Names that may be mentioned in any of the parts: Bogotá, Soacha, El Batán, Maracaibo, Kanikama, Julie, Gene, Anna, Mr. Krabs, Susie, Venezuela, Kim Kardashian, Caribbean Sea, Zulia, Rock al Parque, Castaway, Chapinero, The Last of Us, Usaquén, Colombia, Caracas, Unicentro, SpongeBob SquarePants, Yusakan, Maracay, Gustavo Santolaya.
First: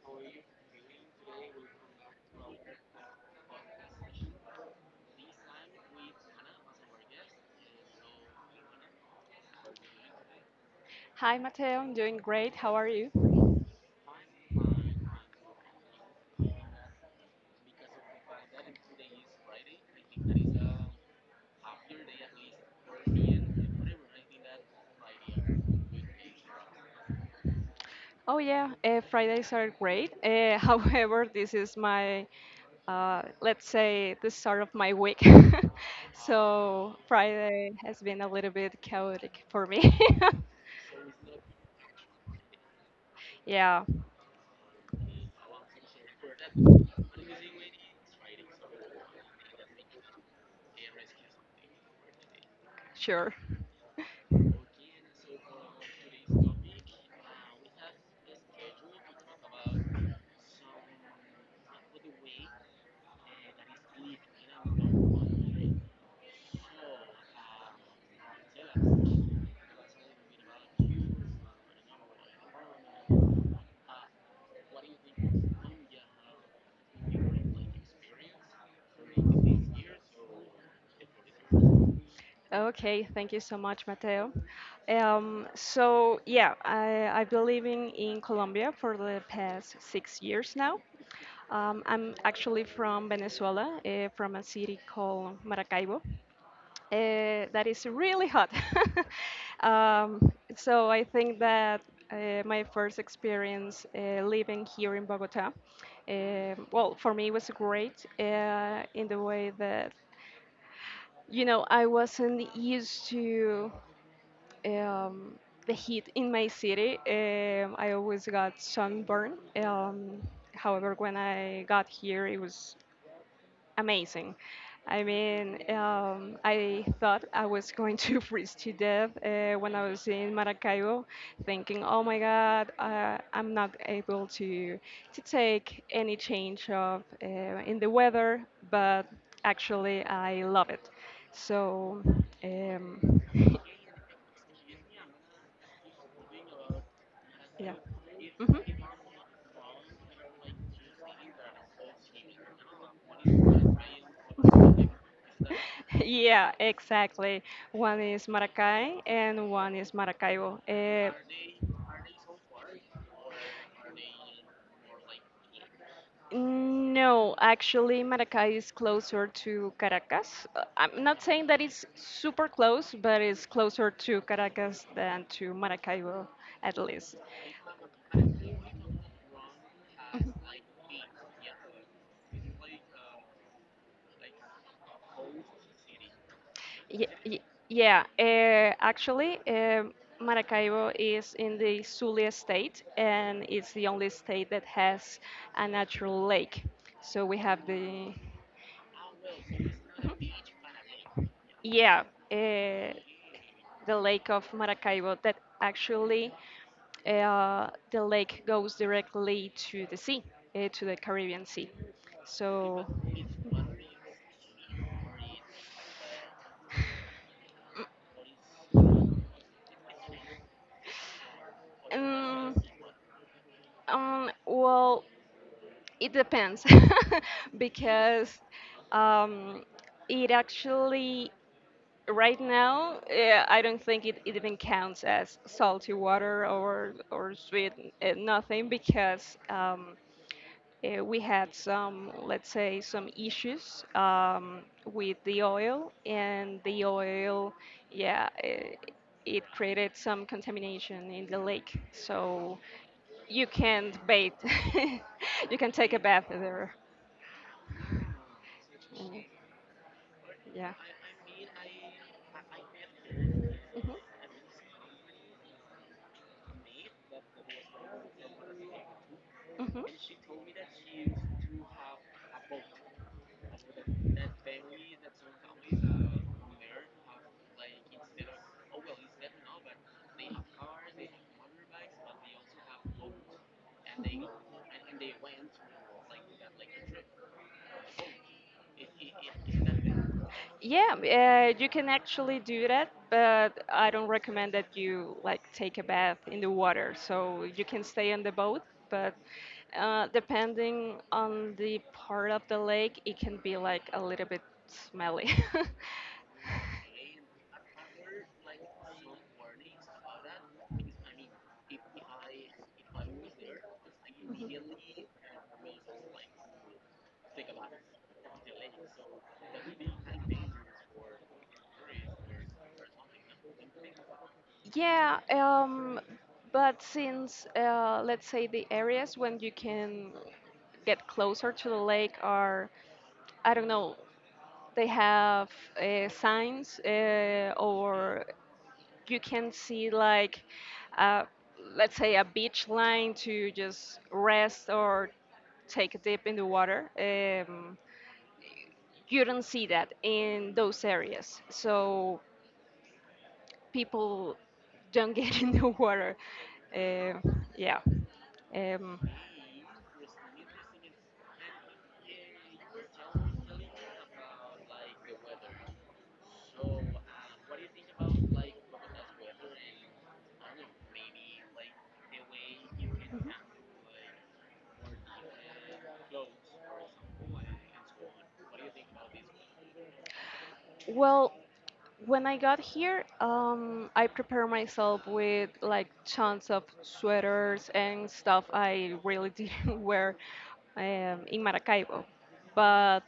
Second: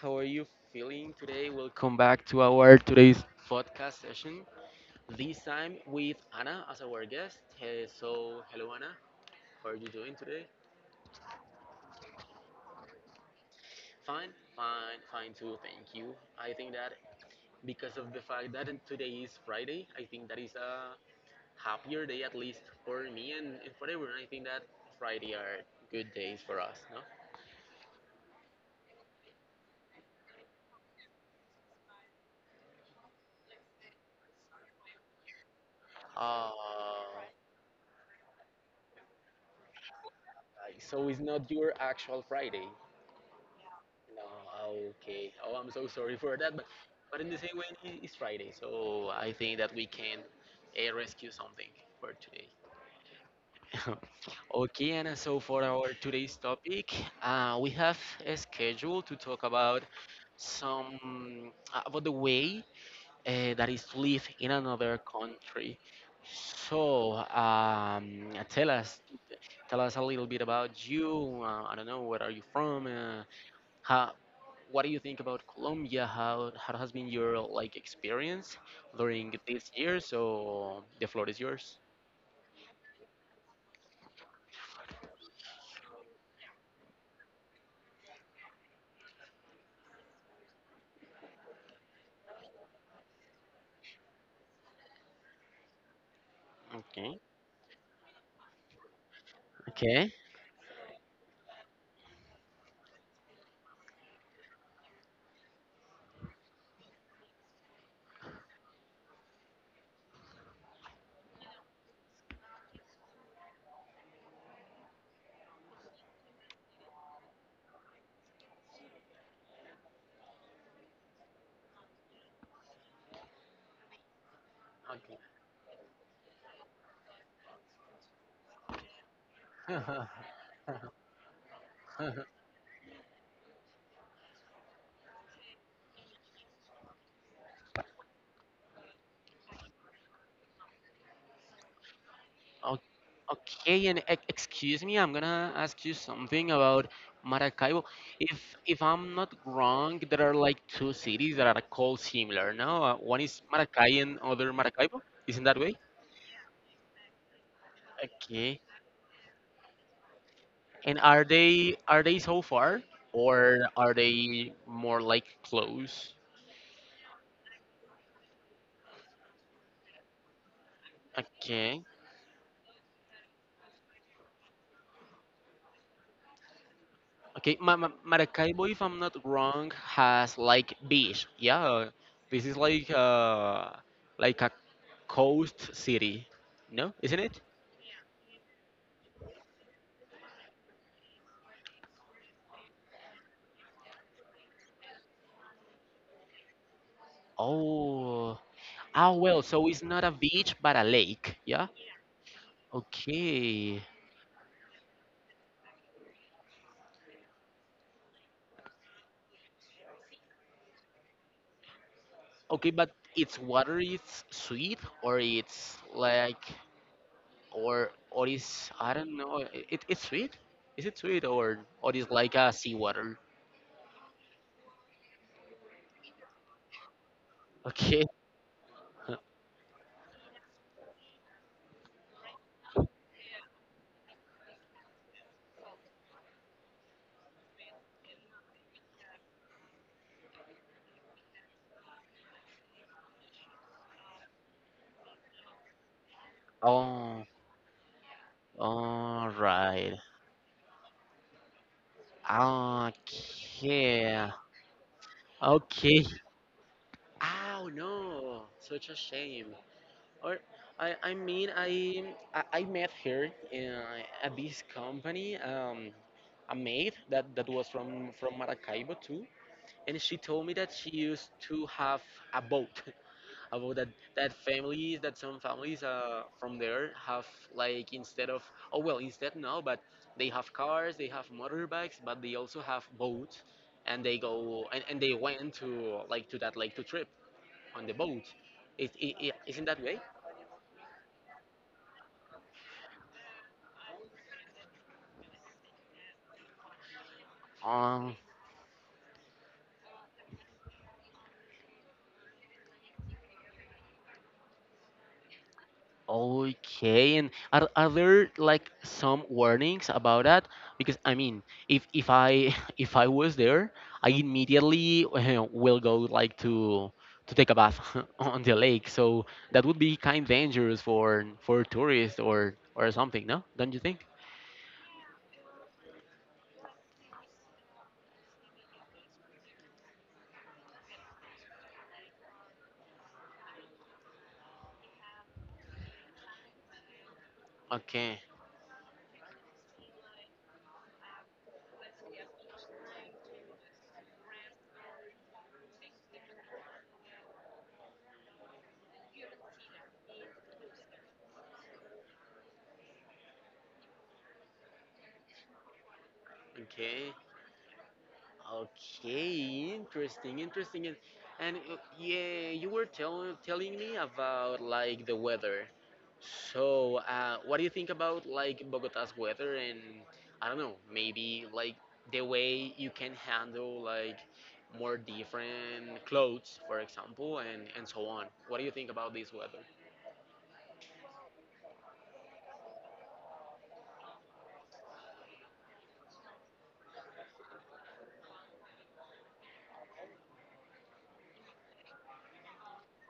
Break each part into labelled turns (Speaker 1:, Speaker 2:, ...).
Speaker 1: how are you feeling today? Welcome back to our today's podcast session. This time with Anna as our guest. Hey, so hello Anna, how are you doing today?
Speaker 2: Hi, Mateo. I'm doing great. How are you?
Speaker 1: Fine, fine, fine too. Thank you. I think that because of the fact that today is Friday, I think that is a happier day at least for me and for everyone. I think that Friday are good days for us, no?
Speaker 2: Oh, yeah. Fridays are great. However, this is my, let's say, the start of my week.
Speaker 1: Uh,
Speaker 2: So Friday has been a little bit chaotic for me.
Speaker 1: so it's not your actual Friday.
Speaker 2: Yeah,
Speaker 1: No, okay. Oh, I'm so sorry for that, but in the same way, it's Friday, so I think that we can rescue something for today.
Speaker 2: sure.
Speaker 1: Okay, Anna. So for our today's topic, we have a schedule to talk about some about the way that is to live in another country. So tell us a little bit about you. I don't know, where are you from? How, what do you think about Colombia? How has been your like experience during this year? So the floor is yours.
Speaker 2: Okay, thank you so much, Mateo. So yeah, I've been living in Colombia for the past 6 years now. I'm actually from Venezuela, from a city called Maracaibo.
Speaker 1: Okay.
Speaker 2: That is really hot.
Speaker 1: Okay.
Speaker 2: So I think that my first experience living here in Bogota, well, for me it was great in the way that you know I wasn't used to um, the heat in my city. I always got sunburn. Um, however, when I got here, it was amazing. I mean, I thought I was going to freeze to death when I
Speaker 1: Okay.
Speaker 2: was in Maracaibo, thinking, "Oh my God, I'm not able to take any change of in the weather." But actually, I love it. So,
Speaker 1: O-
Speaker 2: um,
Speaker 1: Okay, and excuse me, I'm gonna ask you something about
Speaker 2: yeah.
Speaker 1: Maracaibo. If if
Speaker 2: Mhm.
Speaker 1: I'm not wrong, there are like two cities that are called similar, no? One is Maracay and other Maracaibo. Isn't that way?
Speaker 2: Yeah, exactly. One is
Speaker 1: Okay.
Speaker 2: Maracay and one is Maracaibo.
Speaker 1: And are they so far
Speaker 2: Uh,
Speaker 1: or are they more like close?
Speaker 2: No, actually, Maracay is closer to Caracas. I'm not saying that
Speaker 1: Okay.
Speaker 2: it's super close, but it's closer to Caracas than to Maracaibo, at least.
Speaker 1: Okay, Maracaibo, if I'm not wrong, has like beach. Yeah, this is like a coast city. No,
Speaker 2: Y
Speaker 1: isn't it?
Speaker 2: y yeah, actually, um, Maracaibo is in the Zulia state, and it's the only state that has a natural lake. So we have the,
Speaker 1: Oh. Ah, well, so it's not a beach but a lake. Yeah.
Speaker 2: yeah, uh,
Speaker 1: Okay.
Speaker 2: the Lake of Maracaibo that actually the lake goes directly to the sea, to the Caribbean Sea.
Speaker 1: Okay,
Speaker 2: So,
Speaker 1: but its water is sweet or it's like or is I don't know. It's sweet. Is it sweet or is like a
Speaker 2: um,
Speaker 1: seawater?
Speaker 2: well, it depends
Speaker 1: Okay.
Speaker 2: because um, it actually, right now, I don't think it even counts as salty water or sweet, nothing because. We had some, let's say, some issues with the oil, and the
Speaker 1: Oh,
Speaker 2: oil, yeah,
Speaker 1: all
Speaker 2: it created
Speaker 1: right.
Speaker 2: some contamination in the lake. So you can't
Speaker 1: Okay.
Speaker 2: bathe. You can take a
Speaker 1: Okay.
Speaker 2: bath there.
Speaker 1: Oh no, such a
Speaker 2: Mm,
Speaker 1: shame. Or
Speaker 2: yeah.
Speaker 1: I, I mean I I met her in, at this company. A maid that that was from Maracaibo too,
Speaker 2: Mhm,
Speaker 1: and she told me that she used to have a boat. About that that families that some families from there have like instead of oh
Speaker 2: mhm.
Speaker 1: well instead no but they have cars, they have motorbikes, but they also have boats and they go and they went to like to that lake to trip on the boat. Not that way?
Speaker 2: Yeah, you can actually do that, but I don't recommend that you like take a bath in the water. So you can
Speaker 1: Uh,
Speaker 2: stay on the boat, but depending on the part of the lake, it can be like a little bit smelly.
Speaker 1: Okay, and are there like some warnings about that? Because I mean, if I if I was there, I immediately will go like to take a bath on the lake. So that would be kind of dangerous for tourists or something, no? Don't you think?
Speaker 2: Yeah, but since let's say the areas when you can get closer to the lake are, I don't know, they have signs
Speaker 1: Okay,
Speaker 2: or you can see like, uh, let's say a beach line to just rest or take a dip in the water. You don't see that in those areas. So people don't get in the water.
Speaker 1: okay.
Speaker 2: Uh, yeah. Um,
Speaker 1: Okay, interesting, interesting. And yeah, you were telling me about like the weather. So, what do you think about like Bogota's weather and I don't know, maybe like the way you can handle like more different clothes, for example, and so on. What do you think about this weather?
Speaker 2: well, when I got here, I prepared myself with like tons of sweaters and stuff I really didn't wear in Maracaibo. But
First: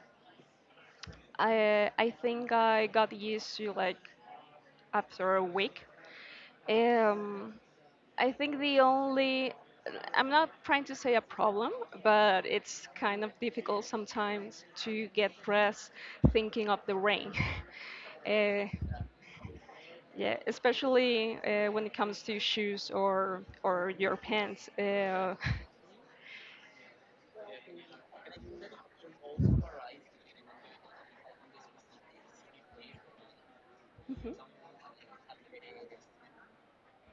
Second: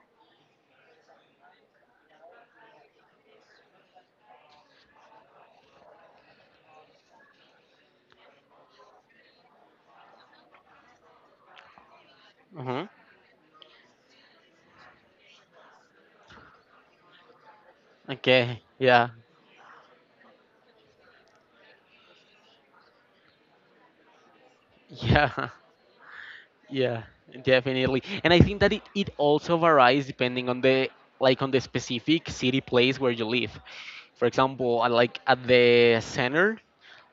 Speaker 2: I think I got used to like after a week. Um, I think the only, I'm not trying to say a problem, but
Speaker 1: hmm
Speaker 2: it's kind of difficult sometimes to get dressed thinking of the rain.
Speaker 1: Okay.
Speaker 2: uh,
Speaker 1: Yeah.
Speaker 2: yeah, especially when it comes to shoes or your pants.
Speaker 1: Yeah. Yeah, definitely. And I think that it also varies depending on the like on the specific city place where you live. For
Speaker 2: Mhm,
Speaker 1: example, I like at the center,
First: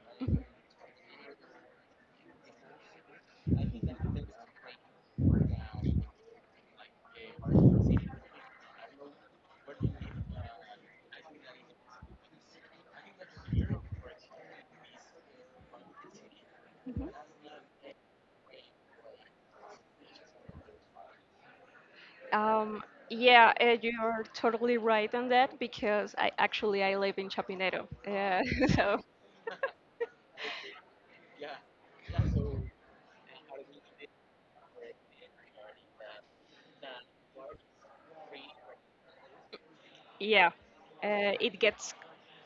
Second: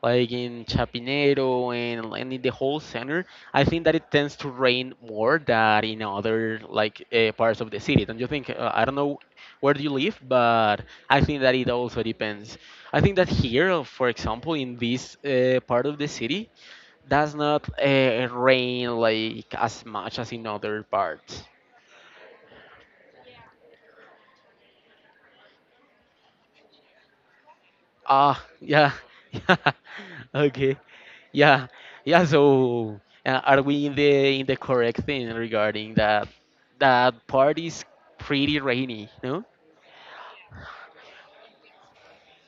Speaker 1: like in Chapinero and in the whole center, I think that it tends to rain more than in other like parts of the city. Don't you think? I don't know where do you live, but I think that it also depends. I think that here, for example, in this part of the city,
Speaker 2: mhm.
Speaker 1: does not rain like as much as in other parts.
Speaker 2: Um, yeah, you're totally right on that because I actually I live in Chapinero,
Speaker 1: Ah, yeah,
Speaker 2: so
Speaker 1: yeah, okay, yeah, yeah. So, are we in the correct thing regarding that? That part is pretty rainy, no?
Speaker 2: yeah, uh, it gets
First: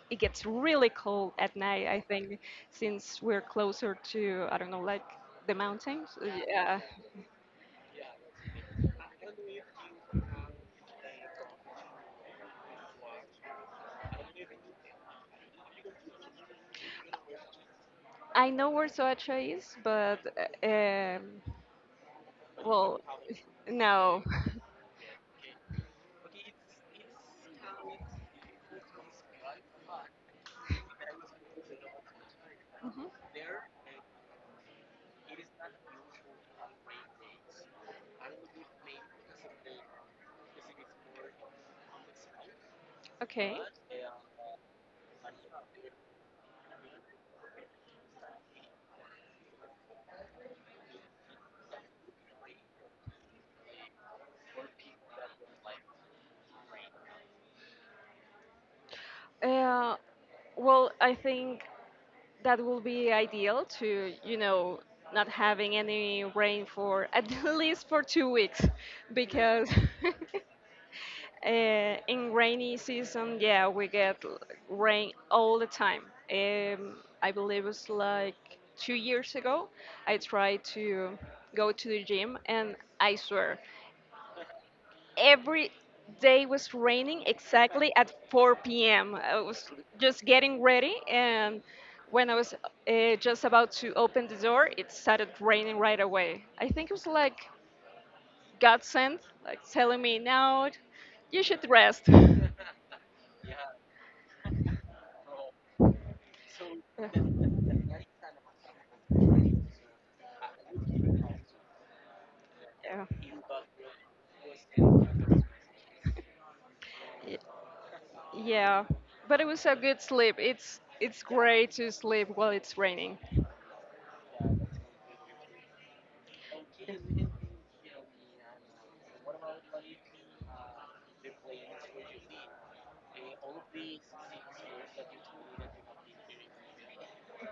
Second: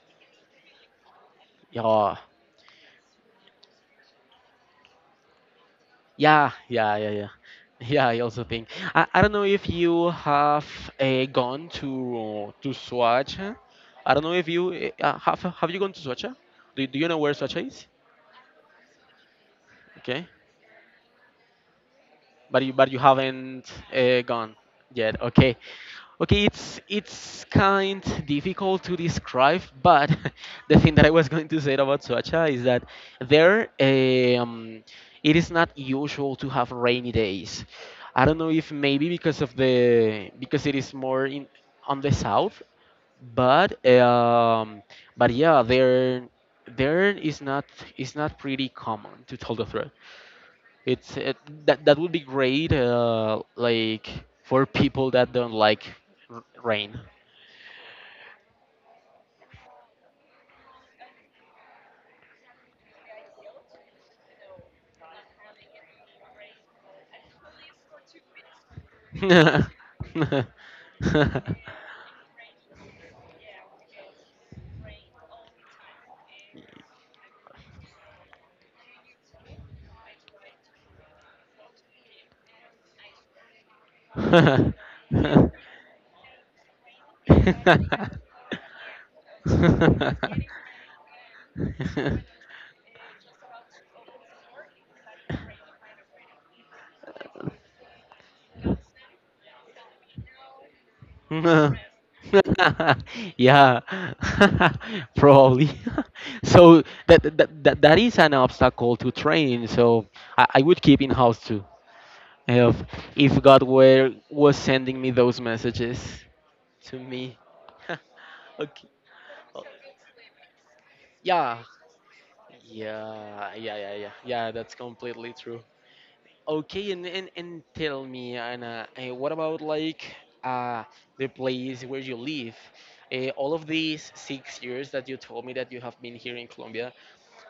Speaker 2: it gets really cold at night. I
Speaker 1: Yeah,
Speaker 2: think since we're closer to I don't know like the mountains.
Speaker 1: yeah,
Speaker 2: Yeah,
Speaker 1: yeah, yeah, yeah. Yeah. I also think. I don't know if you have gone to Soacha. I don't know if you have you gone to Soacha? Do you know where Soacha is?
Speaker 2: I know where Soacha is, but
Speaker 1: Okay.
Speaker 2: uh, um,
Speaker 1: But you but
Speaker 2: well,
Speaker 1: you haven't
Speaker 2: no.
Speaker 1: gone yet. Okay, okay, it's kind difficult to describe, but the thing that I was going to say about Soacha is that
Speaker 2: Mhm,
Speaker 1: there it is not usual to have rainy days. I don't know if maybe because of the because it is more in on the south,
Speaker 2: okay.
Speaker 1: but um but yeah there is not pretty common to tell the truth. it's it, that that would be great, like for people that don't like rain.
Speaker 2: Uh, well, I think that will be ideal to, you know, not having any rain for at least for 2 weeks because In rainy season, yeah, we get rain all the time. Um, I believe it's like 2 years ago, I tried to go to the gym, and I swear, every day was raining exactly at 4 p.m. I was just getting ready, and when I was just about to open the door, it started raining right away. I think it was like God sent, like telling me, now you should rest.
Speaker 1: yeah, probably. So that, that
Speaker 2: Yeah.
Speaker 1: that that is an obstacle to train. So I would keep in house too if if God were was sending me those messages. To me.
Speaker 2: Y- Yeah.
Speaker 1: Okay.
Speaker 2: But it
Speaker 1: Oh,
Speaker 2: was a good sleep. It's
Speaker 1: yeah.
Speaker 2: great to sleep while it's raining.
Speaker 1: Yeah. Yeah. Yeah. Yeah. Yeah. That's completely true. Okay. And and tell me, Anna, what about like uh the place where you live? All of these 6 years that you told me that you have been here in Colombia,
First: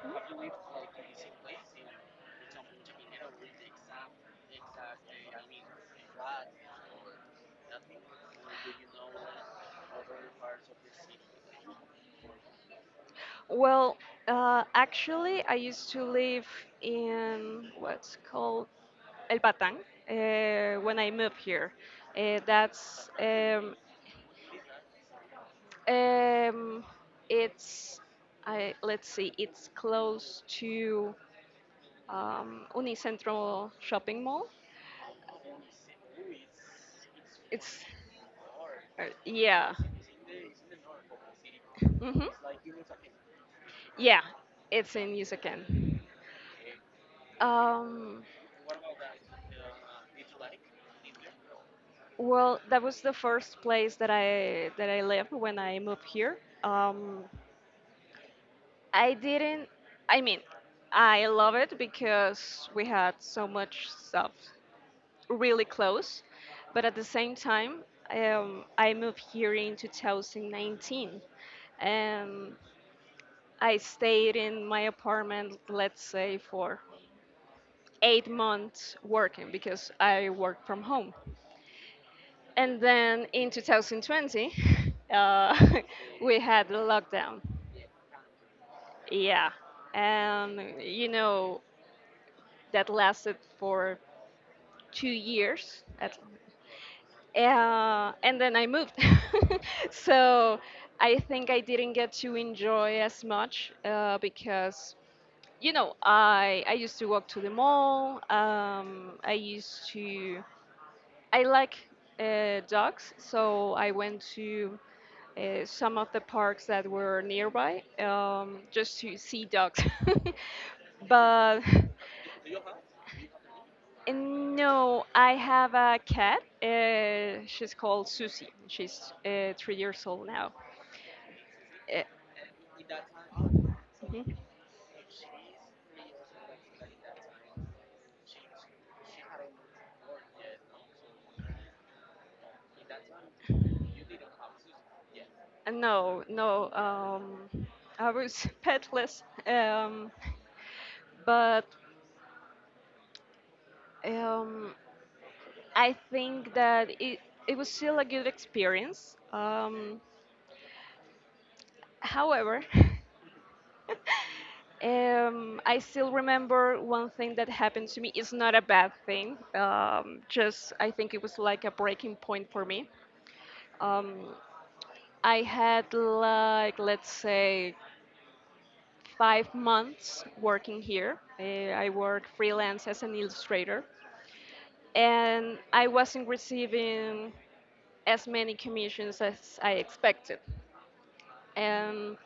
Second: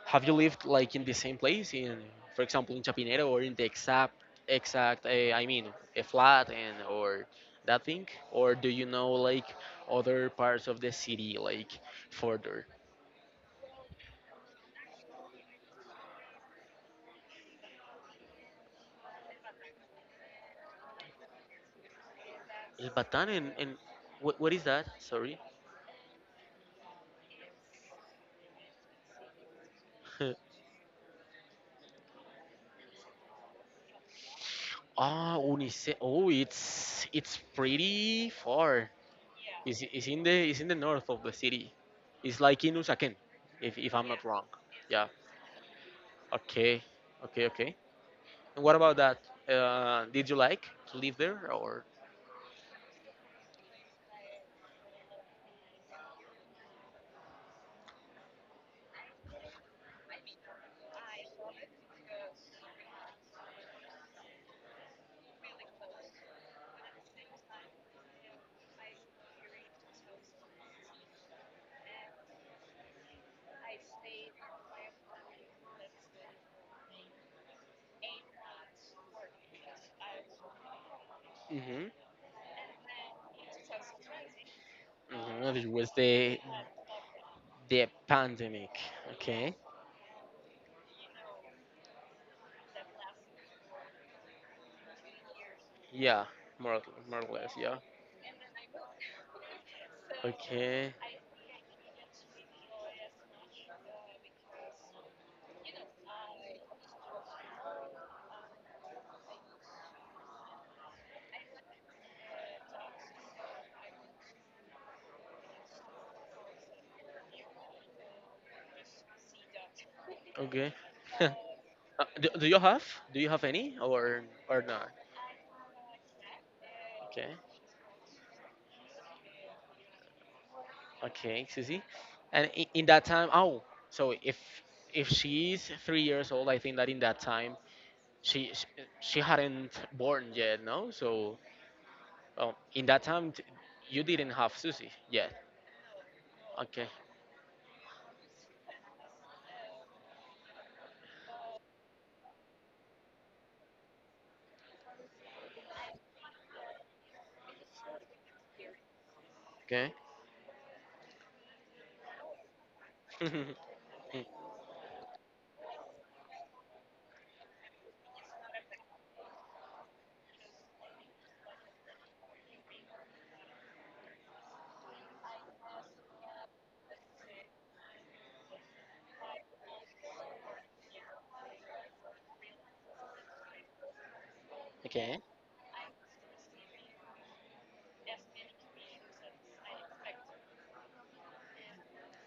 Speaker 1: have you lived like in the same place? In, for example, in Chapinero or in the exact I mean, a flat and or that thing? Or do you know like other parts of the city like further?
Speaker 2: Well, actually, I used to live in what's called El Batán when I moved here.
Speaker 1: El
Speaker 2: That's
Speaker 1: Batán and what is that? Sorry.
Speaker 2: um, it's I let's see, it's close to Unicentro shopping mall.
Speaker 1: Ah, Unice. Oh, it's
Speaker 2: It,
Speaker 1: pretty far.
Speaker 2: yeah.
Speaker 1: It's in the north of the city.
Speaker 2: Hmm.
Speaker 1: It's like in Usaquén, if I'm
Speaker 2: Yeah,
Speaker 1: not wrong.
Speaker 2: it's
Speaker 1: Yeah.
Speaker 2: in Yusakan.
Speaker 1: Okay. Okay. Okay.
Speaker 2: Um,
Speaker 1: And what about that? Did you like to live there or?
Speaker 2: well, that was the first place that I lived when I moved here. Um, I didn't. I mean, I love it because we had so much stuff really close, but at the same time, I moved here in 2019, and I stayed in my apartment, let's say, for 8 months working because I worked from home.
Speaker 1: Mm-hmm.
Speaker 2: And then in 2020,
Speaker 1: Mm-hmm.
Speaker 2: uh,
Speaker 1: It was
Speaker 2: we had the lockdown.
Speaker 1: the pandemic.
Speaker 2: Yeah.
Speaker 1: Okay.
Speaker 2: And, you know, that lasted for 2 years. At,
Speaker 1: Yeah. More or, more or less. Yeah.
Speaker 2: and then I moved. So
Speaker 1: Okay.
Speaker 2: I think I didn't get to enjoy as much because you know I used to walk to the mall I used to I like dogs so I went to some of the parks that were nearby just to see dogs.
Speaker 1: Okay.
Speaker 2: But
Speaker 1: Do you have? Do you have any or not?
Speaker 2: no, I have a cat,
Speaker 1: Okay.
Speaker 2: she's called Susie, she's 3 years old now.
Speaker 1: Okay, Susie.
Speaker 2: Uh,
Speaker 1: And in that time, oh, so
Speaker 2: Mhm.
Speaker 1: if she's 3 years old, I think that in that time she she, she hadn't born yet, no. So in that time, you didn't have Susie yet.
Speaker 2: No, no.
Speaker 1: Okay.
Speaker 2: I was petless. Um, but um, I think that it was still a good experience.
Speaker 1: Okay.
Speaker 2: However,
Speaker 1: Mm,
Speaker 2: I still remember one thing that happened to me. It's not a bad thing, just I think it was like a breaking point for me. Um, I had like, let's say, 5 months working here. I work freelance as an illustrator,
Speaker 1: okay.
Speaker 2: and I wasn't receiving as many commissions as I expected. And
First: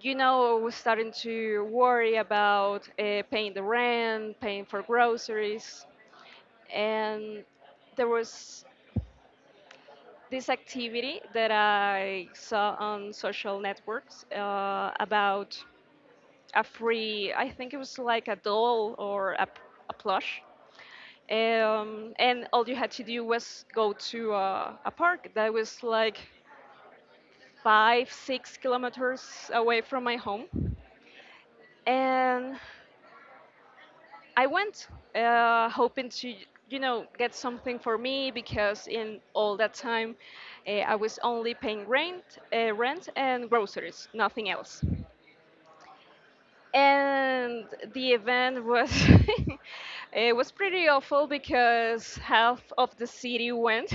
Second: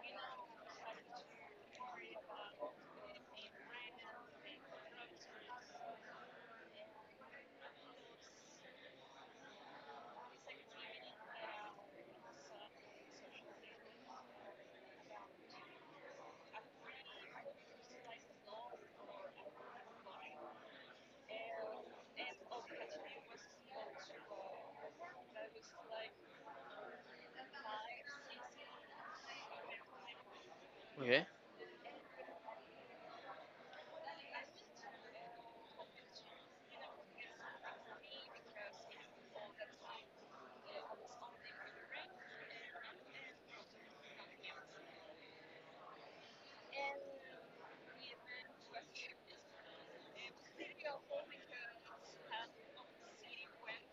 Speaker 2: you know, I was starting to worry about paying the rent, paying for groceries, and there was this activity that I saw on social networks about a free, I think it was like a doll or a plush. And all you had to do was go to a park that was like five, 6 kilometers away from my home.
Speaker 1: Okay.
Speaker 2: And I went hoping to, you know, get something for me because in all that time I was only paying rent, rent and groceries, nothing else. And the event was it was pretty awful because half of the city went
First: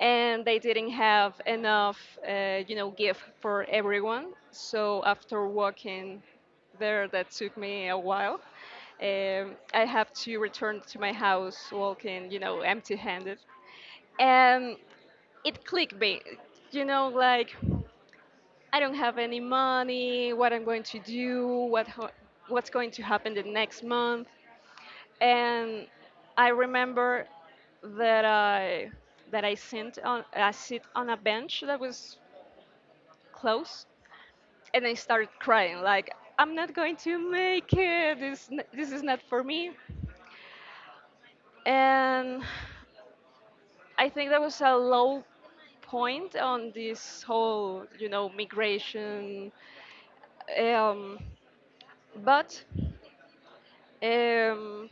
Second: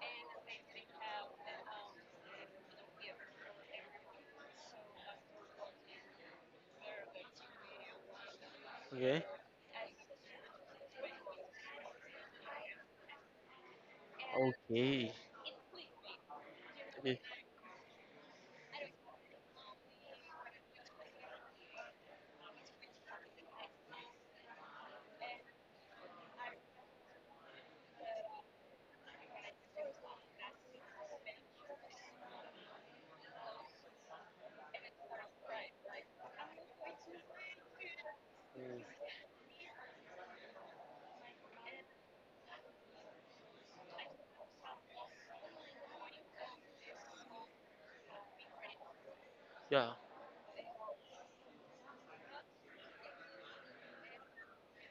Speaker 2: and they didn't have enough you know gift for everyone. So after walking there that took me a while,
Speaker 1: Okay.
Speaker 2: I have to return to my house walking, you know, empty handed and
Speaker 1: Okay.
Speaker 2: it clicked me, you know,
Speaker 1: Okay.
Speaker 2: like I don't have any money, what I'm going to do, what what's going to happen the next month. And I remember that I that I sit on a bench that was close and I started crying, like I'm not going to make it. This
Speaker 1: Mm,
Speaker 2: this is not for me. And I think that was a low point on this whole, you know, migration.
Speaker 1: Yeah.
Speaker 2: Um, but um,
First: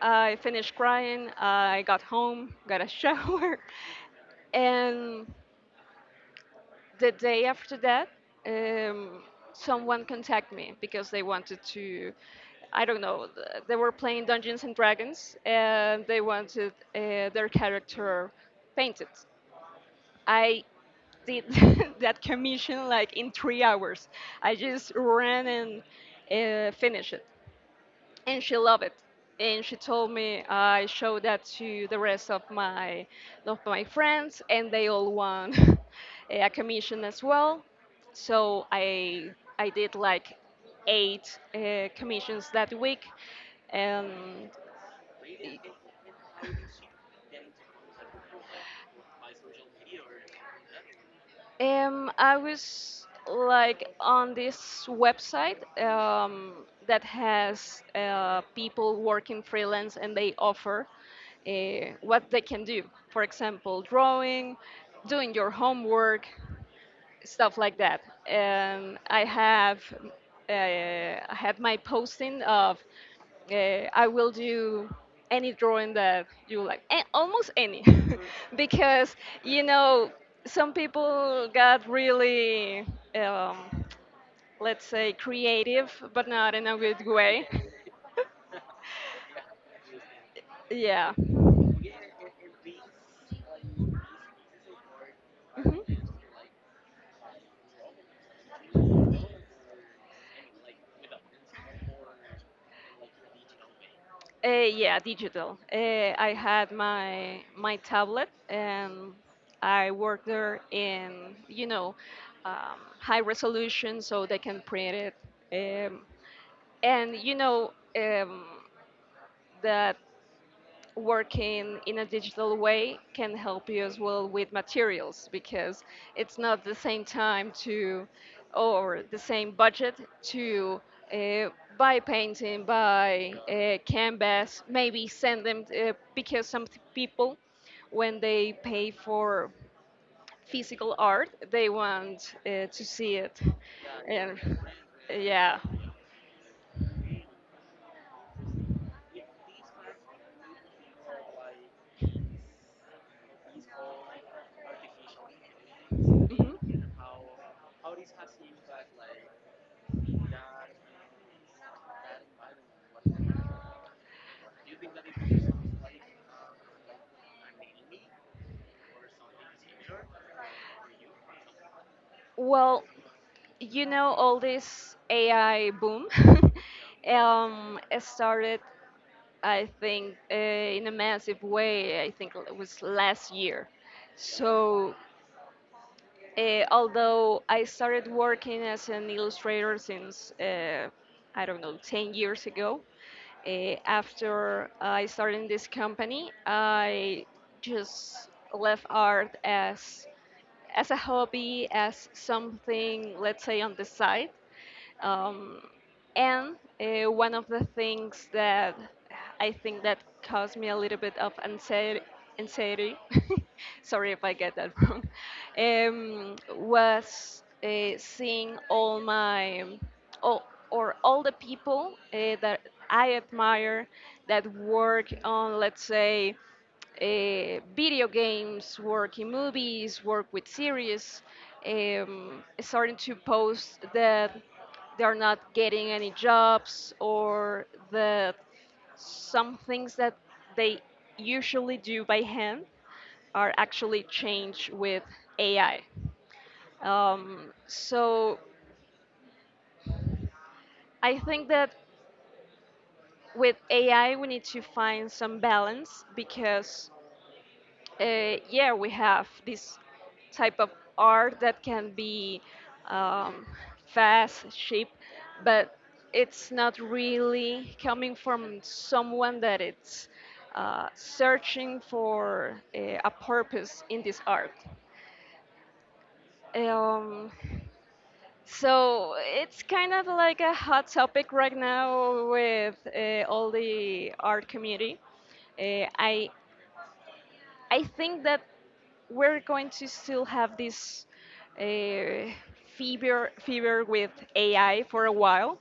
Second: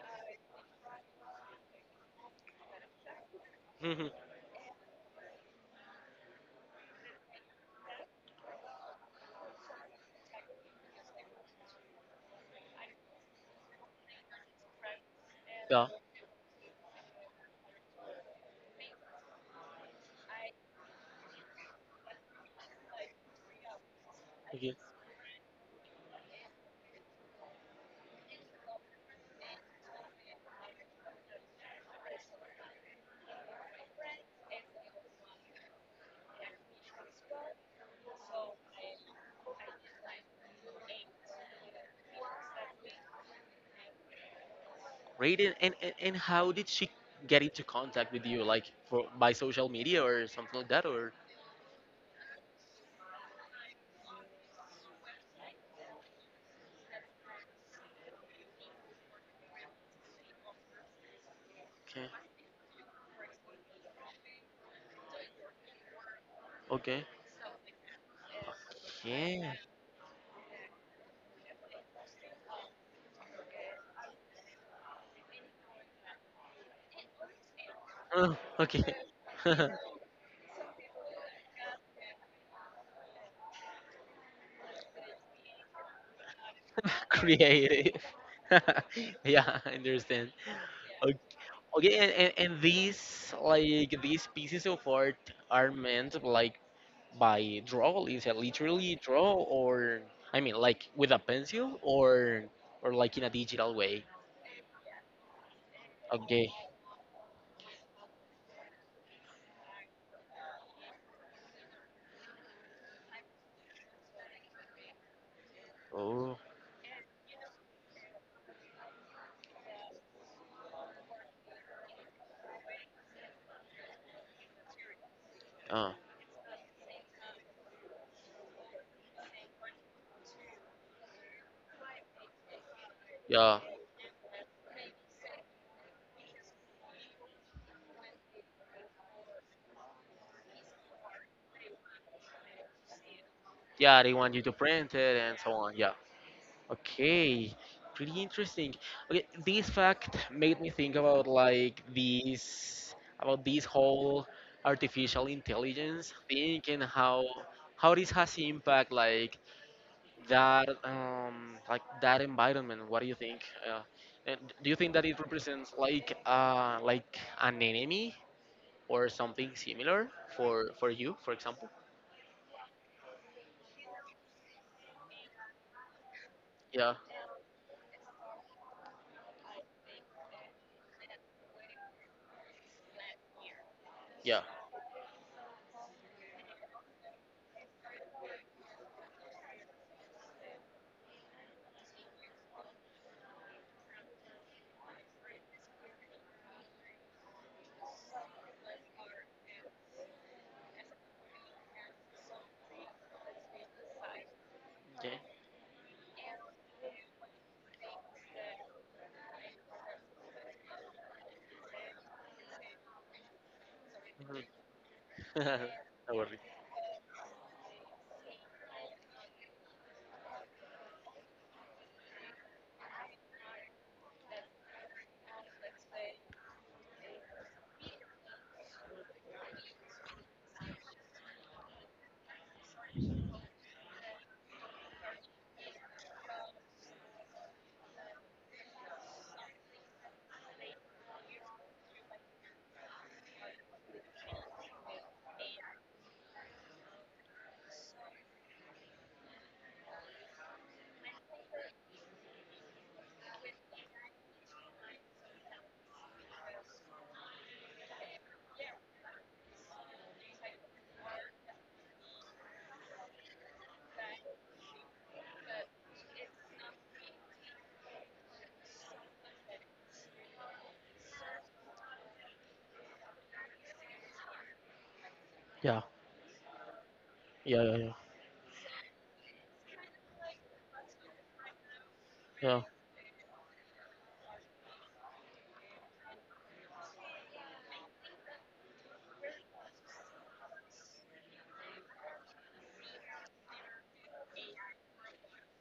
Speaker 2: I finished crying. I got home, got a shower, and the day after that, um, someone contacted me because they wanted to. I don't know. They were playing Dungeons and Dragons,
Speaker 1: yeah.
Speaker 2: and they wanted their character painted. I did that commission like in 3 hours. I
Speaker 1: Okay.
Speaker 2: just ran and finished it. And she loved it and she told me, I showed that to the rest of my friends and they all won a commission as well. So I did like eight commissions that week. Um,
Speaker 1: Great. And, and how did she get into contact with you? Like for by social media or something like that? Or
Speaker 2: um, I was like on this website um, that has people working freelance and they offer uh,
Speaker 1: okay,
Speaker 2: what they can do. For example, drawing, doing your homework,
Speaker 1: okay,
Speaker 2: stuff like that. And I
Speaker 1: yeah.
Speaker 2: have I had my posting of I will do any drawing that you like, and almost any,
Speaker 1: Oh, okay.
Speaker 2: because you know some people got really, um, let's say, creative, but not in a good way.
Speaker 1: Creative. Yeah, I understand.
Speaker 2: Yeah.
Speaker 1: Okay, okay, and these like these pieces of art are
Speaker 2: Mhm.
Speaker 1: meant like by draw? Is it literally draw, or I mean, like with a pencil, or like in a digital way?
Speaker 2: Yeah, digital. I
Speaker 1: Okay.
Speaker 2: had my tablet, and I work there in you know high resolution, so they can print it. Um,
Speaker 1: Oh,
Speaker 2: and you know that working in a digital way can help you as well with materials because
Speaker 1: uh,
Speaker 2: it's not the same time to or the same budget to uh, buy painting, buy
Speaker 1: yeah.
Speaker 2: canvas, maybe send them because some people when they pay for physical art they want to see it
Speaker 1: Yeah, they want you to
Speaker 2: and
Speaker 1: print it and so
Speaker 2: yeah.
Speaker 1: on. Yeah. Okay. Pretty interesting. Okay, this fact made me think about like these about this whole artificial intelligence thing
Speaker 2: Mhm.
Speaker 1: and how this has impact like that environment. What do you think? And do you think that it represents like an enemy or something similar for you, for example?
Speaker 2: Well, you know, all this AI boom
Speaker 1: Yeah.
Speaker 2: it started, I think, in a massive way. I think it was last year.
Speaker 1: Yeah.
Speaker 2: So although I started working as an illustrator since, I don't know, 10 years ago. After I started in this company, I just left art as a hobby, as something, let's say, on the side.
Speaker 1: Okay.
Speaker 2: Um, and one of the things that I think that caused me a little bit of anxiety sorry if I get that wrong,
Speaker 1: Mm-hmm. No worry.
Speaker 2: was seeing all my, all, or all the people that I admire that work on, let's say, video games, work in movies, work with series, starting to post that they're not getting any jobs or the some things that they usually do by hand are actually changed with AI. So I think that with AI we need to find some balance because yeah, we have this type of art that can be um, fast, cheap, but it's not really coming from someone that it's searching for a purpose in this art.
Speaker 1: Yeah,
Speaker 2: Um,
Speaker 1: yeah, yeah, yeah,
Speaker 2: so it's kind of like a hot topic right now
Speaker 1: yeah,
Speaker 2: with all the art community. Uh, I I think that we're going to still have this uh, fever with AI for a while,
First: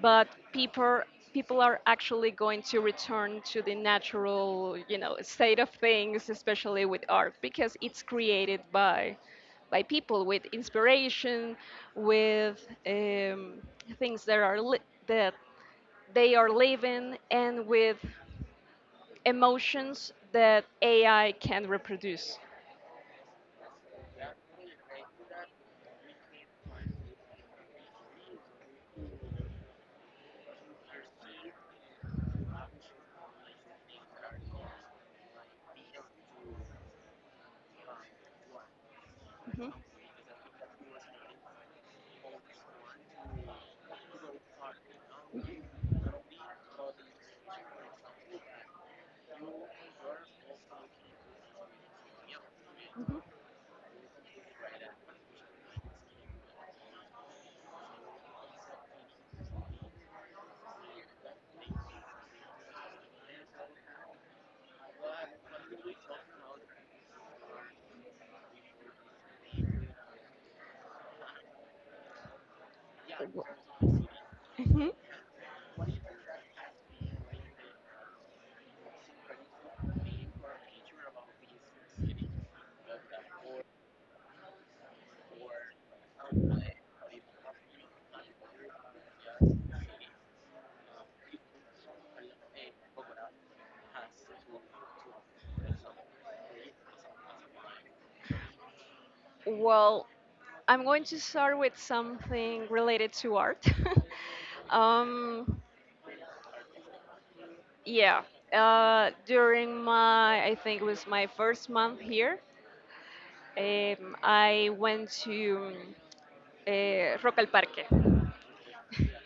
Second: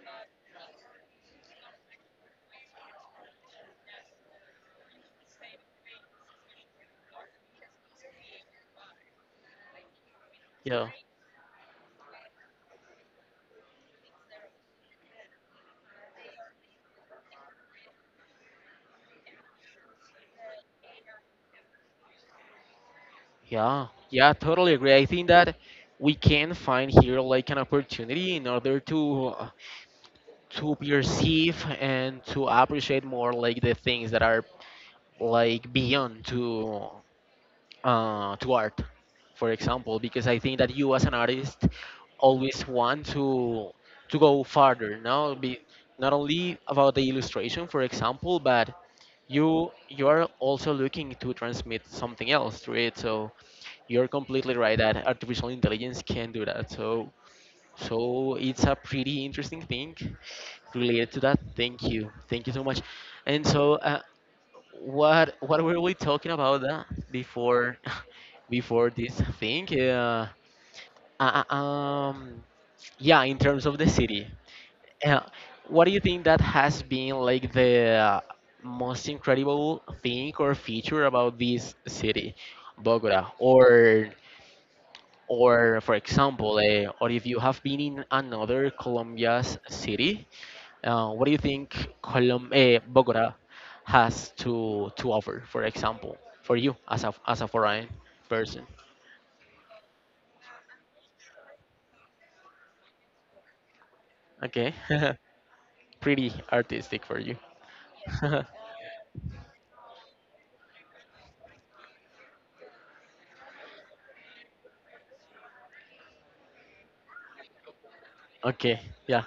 Speaker 2: but people are actually going to return to the natural, you know, state of things, especially with art because it's created by people with
Speaker 1: yeah,
Speaker 2: inspiration, with things that are li- that they are living, and with emotions that AI can reproduce.
Speaker 1: yeah, yeah. Totally agree. I think that we can find here like an opportunity in order to perceive and to appreciate more like the things that are like beyond to art, for
Speaker 2: Mhm.
Speaker 1: example, because I think that you as an artist always want to go farther. Now, be not only about the illustration, for example, but you are also looking to transmit something else through it. So you're completely right that artificial intelligence can do that. So so it's a pretty interesting thing related to that. Thank you so much. And so. What what were we talking about that before before this thing? Uh, uh, um, yeah, in terms of the city,
Speaker 2: Mhm.
Speaker 1: uh, what do you think that has been like the most incredible thing or feature about this city, Bogota, or for example, or if you have been in another Colombia's city, what do you think Bogota has to offer, for example, for you as a foreign person?
Speaker 2: Well, I'm going to start with something related to art.
Speaker 1: Okay,
Speaker 2: um,
Speaker 1: pretty artistic for you.
Speaker 2: yeah, During my, I think it was my first month here, I went to Rock al Parque.
Speaker 1: Okay, yeah.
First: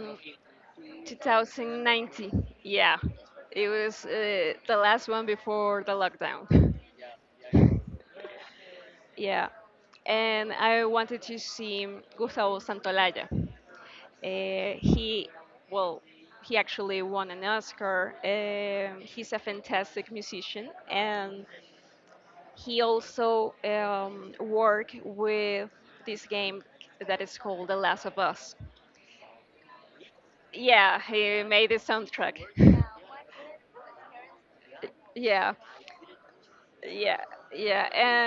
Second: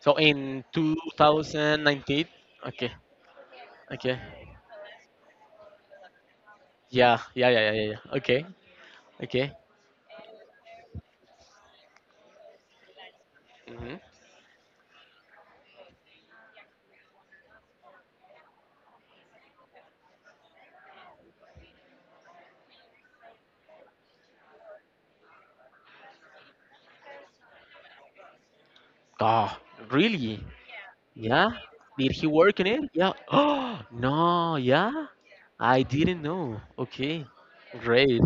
Speaker 1: So in 2019,
Speaker 2: 2019,
Speaker 1: okay,
Speaker 2: yeah, it was
Speaker 1: okay,
Speaker 2: the last one before the lockdown.
Speaker 1: yeah, yeah, yeah, yeah, yeah, yeah. Okay,
Speaker 2: Yeah,
Speaker 1: okay.
Speaker 2: and I wanted to see Gustavo Santolaya.
Speaker 1: Mm-hmm.
Speaker 2: Uh, he, well, he actually won an Oscar. Um, he's a fantastic musician, and he also worked with this game that is called The Last of Us.
Speaker 1: Oh, really?
Speaker 2: Yeah, he
Speaker 1: Yeah.
Speaker 2: made the
Speaker 1: Did he
Speaker 2: soundtrack.
Speaker 1: work in it? Yeah. Oh, no, yeah.
Speaker 2: Yeah.
Speaker 1: I didn't know.
Speaker 2: Yeah,
Speaker 1: Okay,
Speaker 2: yeah,
Speaker 1: great.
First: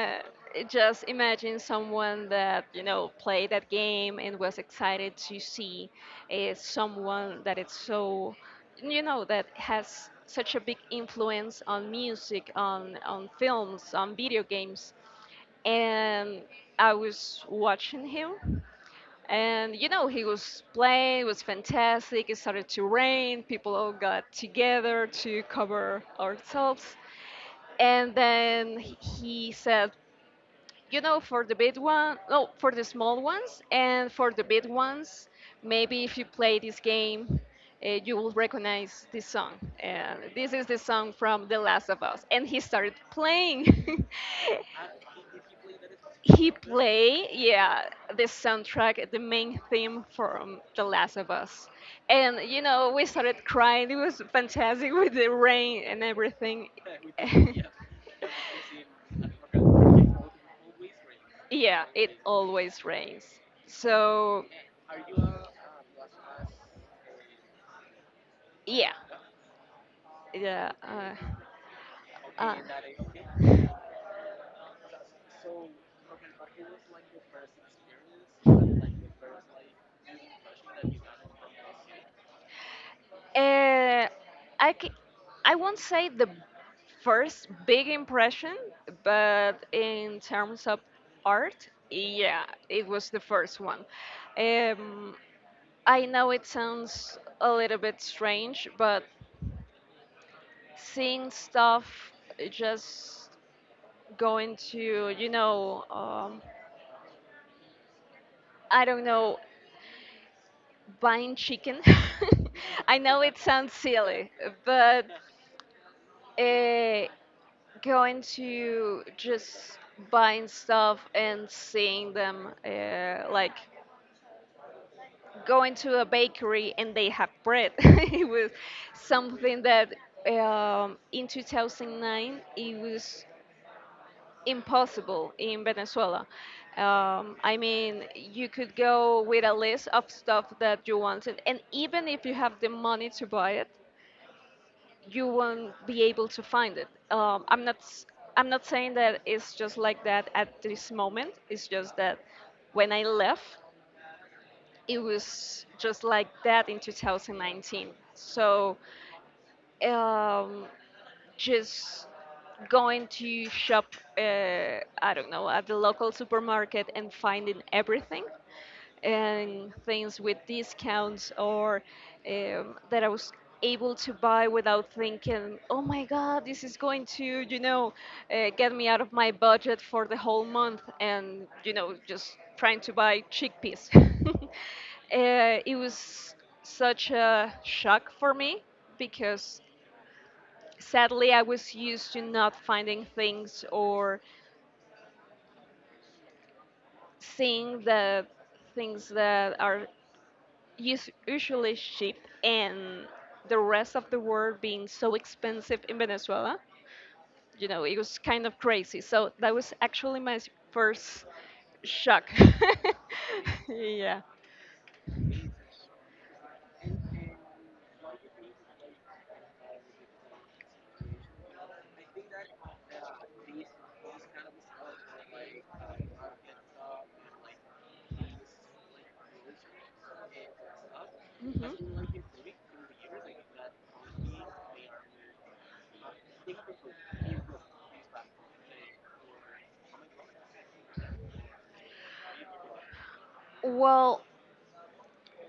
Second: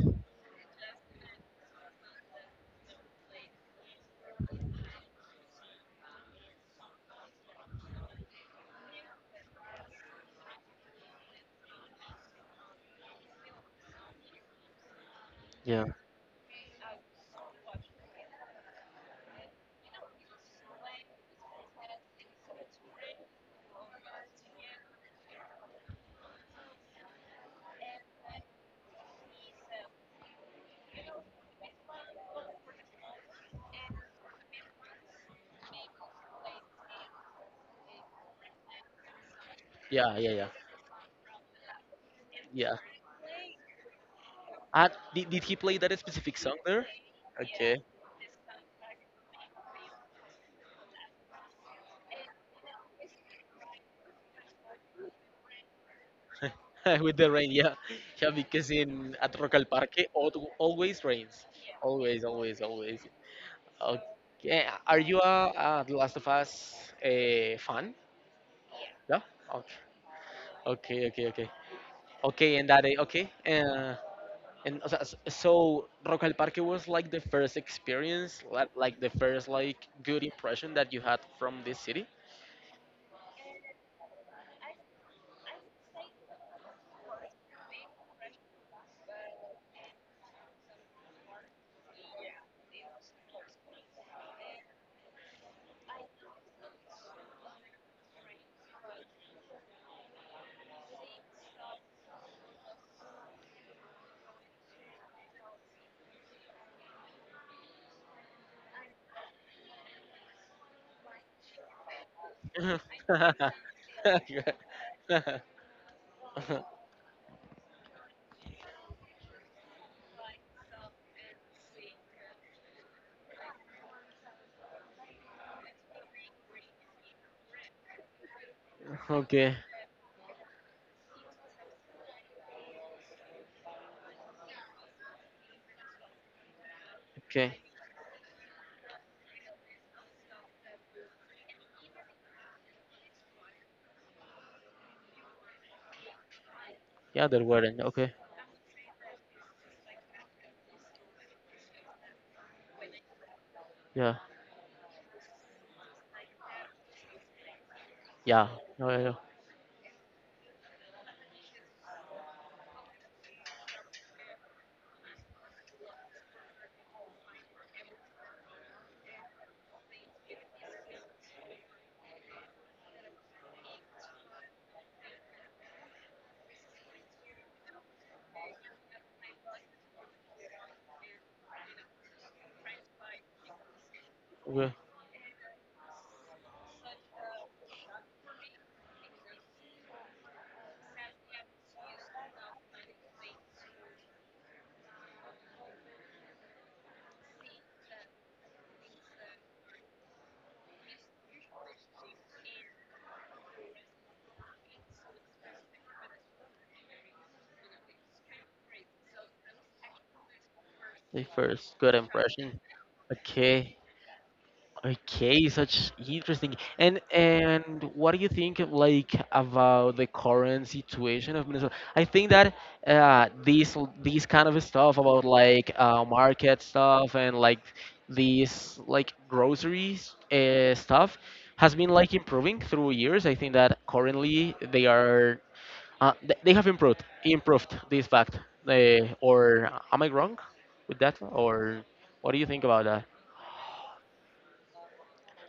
Speaker 2: and just imagine someone that, you know, played that game and was excited to see someone that it's so, you know, that has such a big influence on music, on films, on video games.
Speaker 1: Yeah.
Speaker 2: And I was watching him, and you know he was playing. It was fantastic. It started to rain. People all got together to cover ourselves, and then he said, you know, for the big one, no, for the small ones, and for the big ones, maybe if you play this game, you will recognize this song.
Speaker 1: Yeah,
Speaker 2: And
Speaker 1: yeah, yeah.
Speaker 2: this is the song from The Last of Us. And he
Speaker 1: Yeah.
Speaker 2: started playing.
Speaker 1: Did he play that specific
Speaker 2: He
Speaker 1: song there?
Speaker 2: play,
Speaker 1: Okay.
Speaker 2: yeah, the soundtrack, the main theme from The Last of Us. And you know, we started crying. It was fantastic with the rain and everything.
Speaker 1: With the rain, yeah. Yeah, because in at Rock al Parque always rains.
Speaker 2: Yeah, it
Speaker 1: Always, always,
Speaker 2: always
Speaker 1: always.
Speaker 2: rains. So,
Speaker 1: Okay. Are you a The Last of Us a fan?
Speaker 2: yeah,
Speaker 1: Yeah. Okay.
Speaker 2: yeah.
Speaker 1: Okay, okay, okay. Okay,
Speaker 2: Uh,
Speaker 1: and that eh, okay. And o so Rock al Parque was like the first experience, like the first like good impression that you had from this city.
Speaker 2: Uh, I c- I won't say the first big impression, but in terms of art, yeah, it was the first one. Um, I know it sounds a little bit strange, but seeing stuff just going to, you know, I don't know, buying chicken. I know it sounds silly, but uh, going to just buying stuff and seeing them like going to a bakery and they have bread it was
Speaker 1: Okay,
Speaker 2: something that in 2009 it was impossible in Venezuela.
Speaker 1: okay.
Speaker 2: I mean, you could go with a list of stuff that you wanted and even if you have the money to buy it you won't be able to find it.
Speaker 1: Yeah, they're wearing. Okay,
Speaker 2: I'm not saying that it's just like that at this moment. It's just that when I left,
Speaker 1: yeah,
Speaker 2: it was just like that in 2019.
Speaker 1: yeah.
Speaker 2: So
Speaker 1: No, yeah, yeah.
Speaker 2: um, just going to shop, uh, I don't know, at the local supermarket and finding everything and things with discounts or that I was able to buy without thinking, oh my God, this is going to, you know, get me out of my budget for the whole month and, you know, just trying to buy chickpeas.
Speaker 1: Okay.
Speaker 2: It was such a shock for me because sadly I was used to not finding things or seeing the things that are usually sheep and the rest of the world being so expensive in Venezuela. You know, it was kind of crazy. So that was actually my
Speaker 1: The
Speaker 2: first
Speaker 1: first good
Speaker 2: shock.
Speaker 1: impression. Okay.
Speaker 2: Yeah.
Speaker 1: Okay, such interesting. And what do you think like about the current situation of Venezuela? I think that these kind of stuff about like market stuff and like these like groceries stuff has
Speaker 2: Mhm.
Speaker 1: been like improving through years. I think that currently they are they have improved this fact. They, or am I wrong with that? Or what do you think about that?
Speaker 2: Well,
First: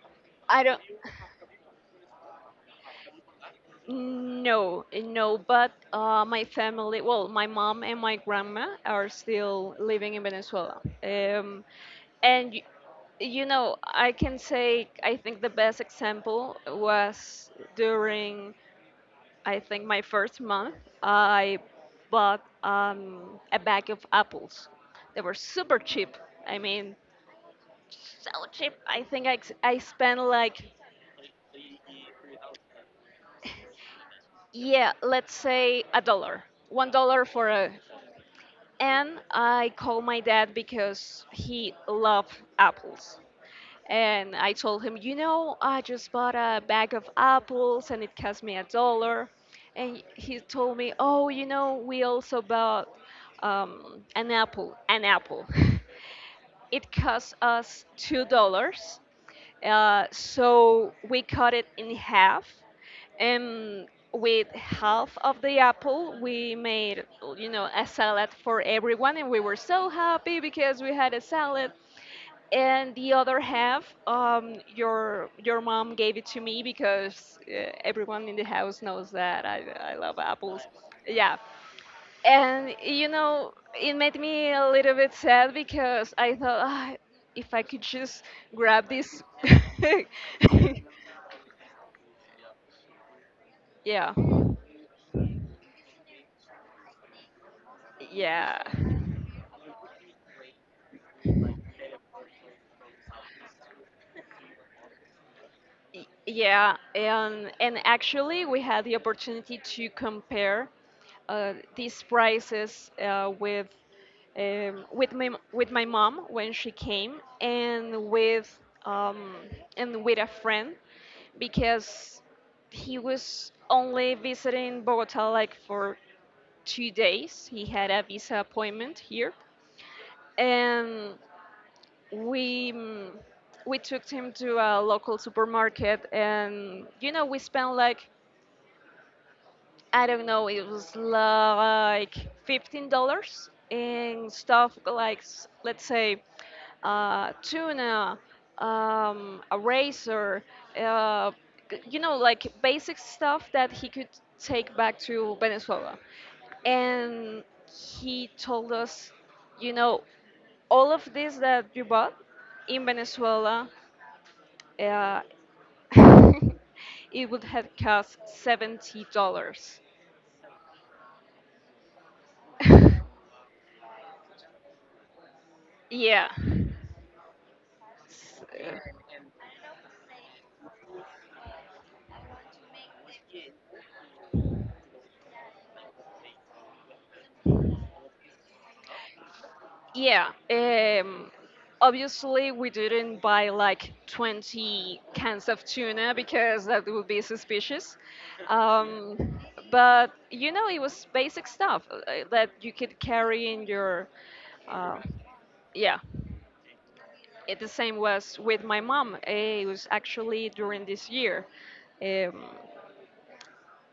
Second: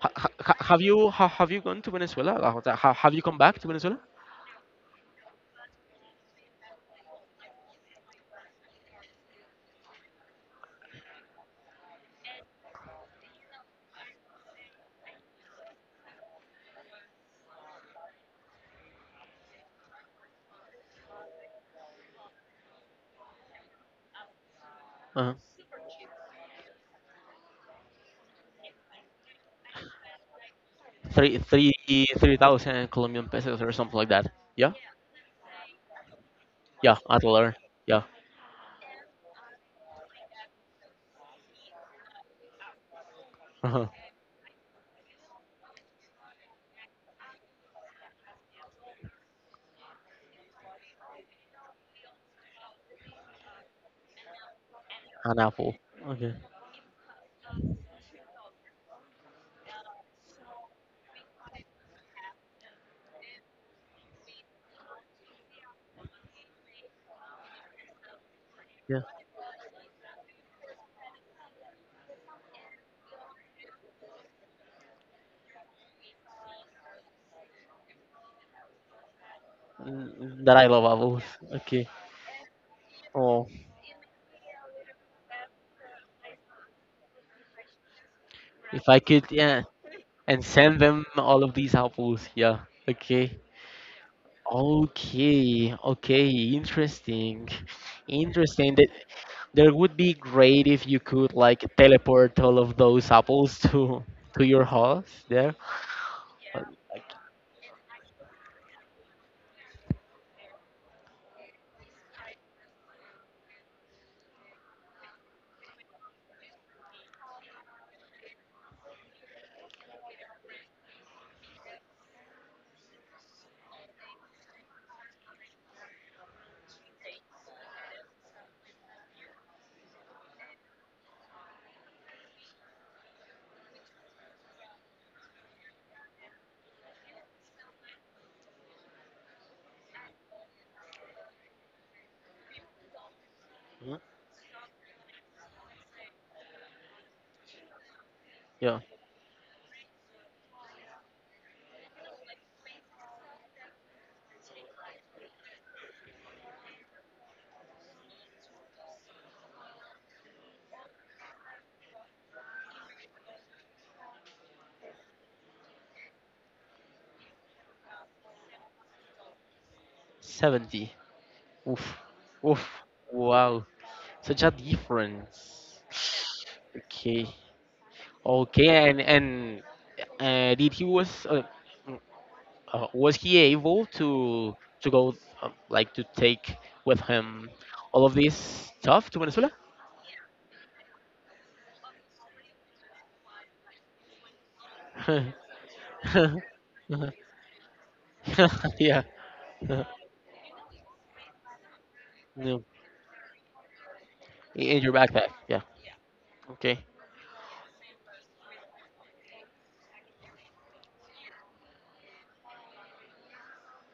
Speaker 2: I don't
Speaker 1: Have you gone to Venezuela? Like, have you come back to Venezuela?
Speaker 2: no, No, but my family, well, my mom and my grandma are still living in Venezuela. And y- you know, I can say I think the best example was during I think my first month I bought a bag of apples. They
Speaker 1: Uh-huh.
Speaker 2: were super cheap. I mean, so cheap. I think I, ex- I spent like,
Speaker 1: Three three three thousand Colombian pesos or something like that. Yeah,
Speaker 2: yeah, let's say a dollar, one
Speaker 1: yeah, a
Speaker 2: dollar for
Speaker 1: dollar.
Speaker 2: a.
Speaker 1: Yeah,
Speaker 2: And I called my dad because he loved apples.
Speaker 1: uh-huh.
Speaker 2: And I told him, you know, I just bought a bag of apples and it cost me a dollar. And he told me, oh, you know, we also bought an
Speaker 1: An
Speaker 2: apple.
Speaker 1: apple. Okay,
Speaker 2: It cost us $2, so we cut it in half, and with half of the apple, we made, you know, a salad for
Speaker 1: yeah.
Speaker 2: everyone, and we were so happy because we had a salad. And the other half, your mom gave it to me because everyone in the house knows that I love
Speaker 1: Mm, that
Speaker 2: apples.
Speaker 1: I love apples.
Speaker 2: Yeah,
Speaker 1: Okay.
Speaker 2: and you
Speaker 1: Oh,
Speaker 2: know, it made me a little bit sad because I thought, ah, if I could just
Speaker 1: if
Speaker 2: grab
Speaker 1: I
Speaker 2: this.
Speaker 1: could, yeah, and send them all of these apples. Yeah. Okay.
Speaker 2: Yeah,
Speaker 1: Okay. Okay. Interesting.
Speaker 2: yeah,
Speaker 1: Interesting. That there would be great if you could like teleport all of those apples to your house there. Uh,
Speaker 2: yeah.
Speaker 1: Like,
Speaker 2: And actually, we had the opportunity to compare these prices with my mom when she came, and with um, a friend because he was only visiting Bogota like for 2 days. He had a visa appointment here, and we mm, we took him to a local supermarket, and you know we spent like, I don't know, it was like $15
Speaker 1: mm,
Speaker 2: and stuff like, let's say, tuna,
Speaker 1: yeah,
Speaker 2: a razor, uh, you know, like basic stuff that he could take back to Venezuela. And he told us, you know, all of this that you bought in Venezuela, uh, it would have cost $70.
Speaker 1: 70. Oof. Oof. Wow. Such a difference.
Speaker 2: Yeah.
Speaker 1: Okay.
Speaker 2: S-
Speaker 1: Okay,
Speaker 2: uh,
Speaker 1: and did he was mm, was he able to go like to take with him all of this stuff to Venezuela?
Speaker 2: Yeah. Obviously, we didn't buy like 20 cans of tuna because that would be suspicious.
Speaker 1: yeah.
Speaker 2: Um, but, you know, it was basic stuff that
Speaker 1: No.
Speaker 2: you could carry in your.
Speaker 1: In your
Speaker 2: Uh,
Speaker 1: backpack. Yeah.
Speaker 2: yeah.
Speaker 1: Okay.
Speaker 2: It, the same was with my mom. Eh, it was actually during this year. Um,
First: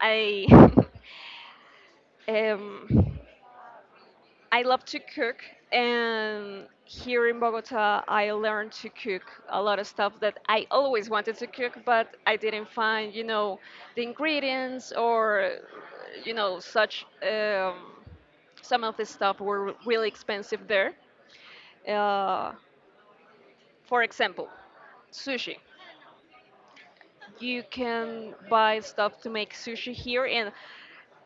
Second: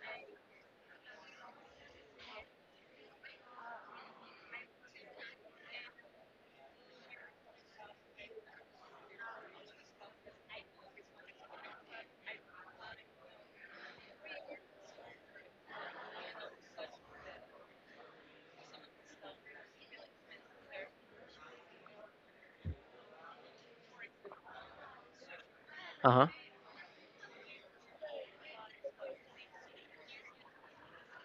Speaker 2: I. um, I love to cook, and here in Bogota, I learned to cook a lot of stuff that I always wanted to cook, but I didn't find, you know, the ingredients or, you know, such. Some of the stuff were really expensive there. Uh, for example, sushi.
Speaker 1: Uh huh.
Speaker 2: You can buy stuff to make sushi here, and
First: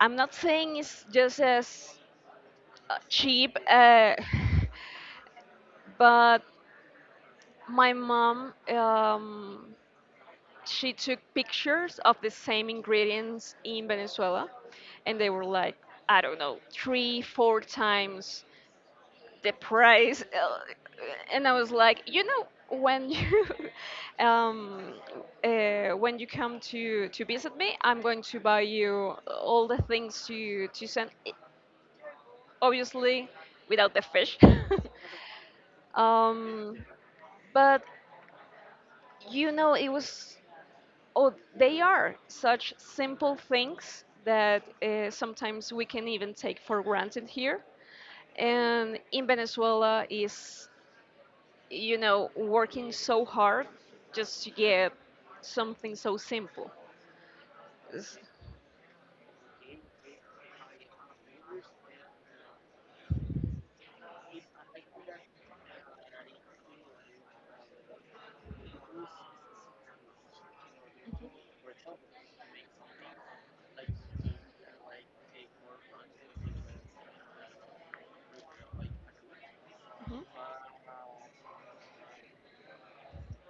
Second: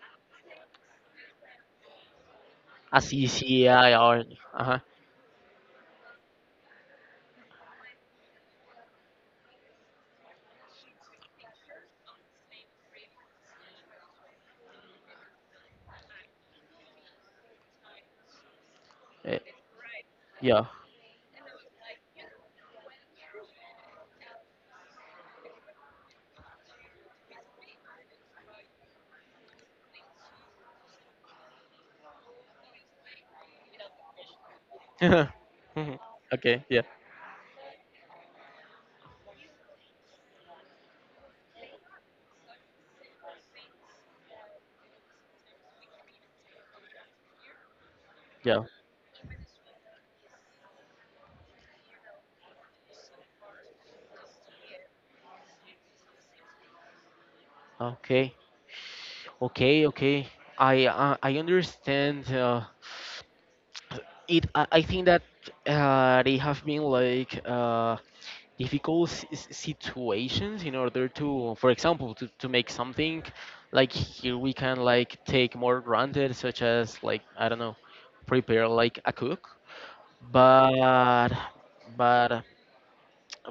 Speaker 2: I'm not saying it's just as
Speaker 1: A C
Speaker 2: cheap,
Speaker 1: C I R. Uh
Speaker 2: but my mom, she took pictures of the same ingredients in Venezuela, and they were like, I don't know, three, four times
Speaker 1: huh.
Speaker 2: the price.
Speaker 1: Yeah.
Speaker 2: And I was like, you know, when you um, when you come to visit me, I'm going to buy you all the things to send. Obviously, without the fish.
Speaker 1: okay.
Speaker 2: um,
Speaker 1: Yeah.
Speaker 2: but you know, it was, oh, they are such simple things that sometimes we can even take for granted here.
Speaker 1: Yeah.
Speaker 2: And in Venezuela is, you know, working so hard just to get something so simple. It's-
Speaker 1: Okay. Okay. Okay. I understand. It. I think that they have been like difficult situations in order to, for example, to make something like here we can like take more granted, such as like I don't know, prepare like a cook but but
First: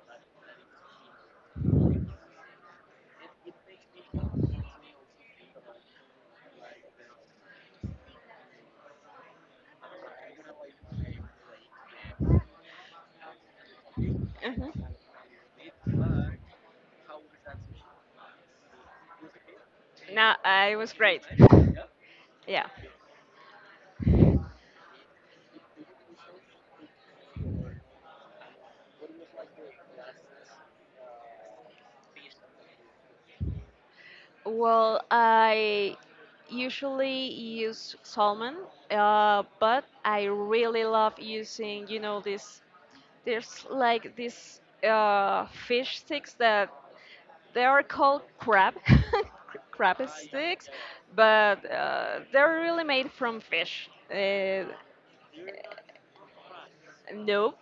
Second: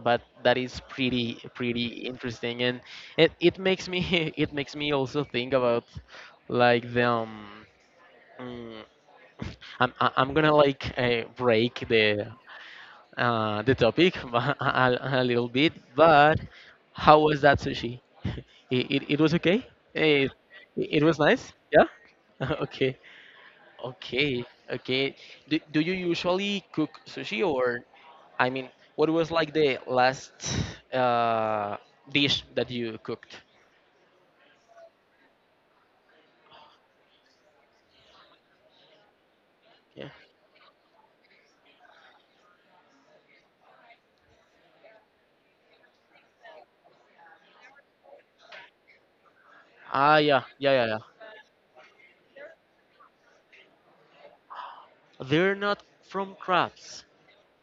Speaker 1: but that is pretty interesting and it makes me it makes me also think about like the mm, I'm gonna like break the topic
Speaker 2: Mhm,
Speaker 1: a little bit
Speaker 2: mhm.
Speaker 1: but how was that sushi it was okay it,
Speaker 2: No, I was
Speaker 1: it was
Speaker 2: great.
Speaker 1: nice yeah
Speaker 2: Yeah.
Speaker 1: okay. Okay, okay. Do you usually cook sushi or, I mean, what was like the last uh, dish that you cooked?
Speaker 2: Well, I usually use salmon, but
Speaker 1: Yeah.
Speaker 2: I really love using, you know, this, there's like these fish sticks that they are called crab crab
Speaker 1: Ah, yeah,
Speaker 2: sticks,
Speaker 1: yeah, yeah, yeah.
Speaker 2: but they're really made from fish.
Speaker 1: They're not from crabs.
Speaker 2: Nope,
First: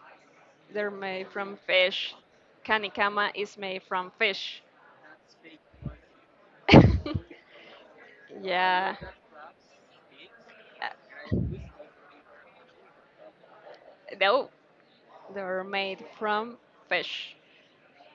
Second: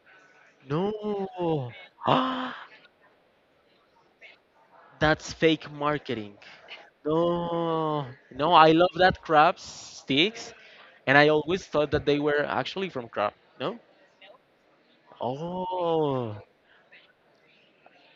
Speaker 2: they're
Speaker 1: No.
Speaker 2: made from fish.
Speaker 1: Ah,
Speaker 2: Kanikama is made from fish.
Speaker 1: that's fake marketing. No, no, I love
Speaker 2: Yeah.
Speaker 1: that crab sticks, and I
Speaker 2: Uh,
Speaker 1: always thought that they were actually from crab. No?
Speaker 2: no, they're made
Speaker 1: Oh.
Speaker 2: from fish.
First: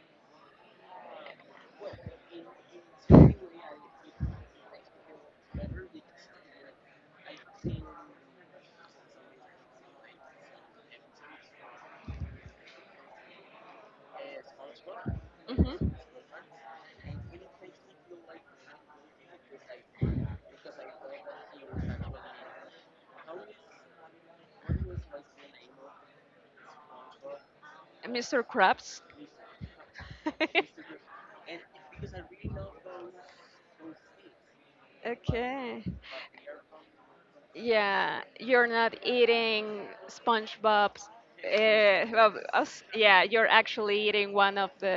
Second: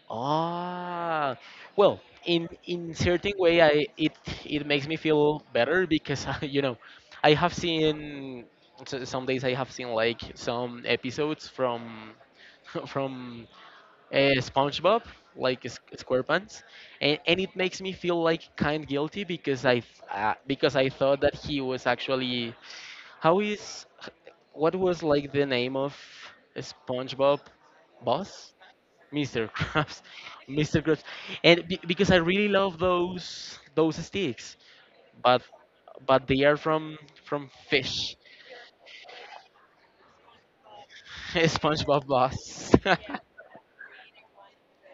Speaker 1: Ah, well, in certain way, I it it makes me feel better because I, you know, I have seen some days I have seen like some episodes from from SpongeBob, like
Speaker 2: Hmm.
Speaker 1: SquarePants, and it makes me feel like kind guilty because because I thought that he was actually how is what was like the name of SpongeBob
Speaker 2: Mr.
Speaker 1: boss?
Speaker 2: Krabs.
Speaker 1: Mr. Krabs, Mr. Krabs, because I really love those sticks, but
Speaker 2: Okay.
Speaker 1: but they are from fish,
Speaker 2: Yeah, you're not eating SpongeBob's.
Speaker 1: SpongeBob boss,
Speaker 2: Yeah, you're actually eating one of the,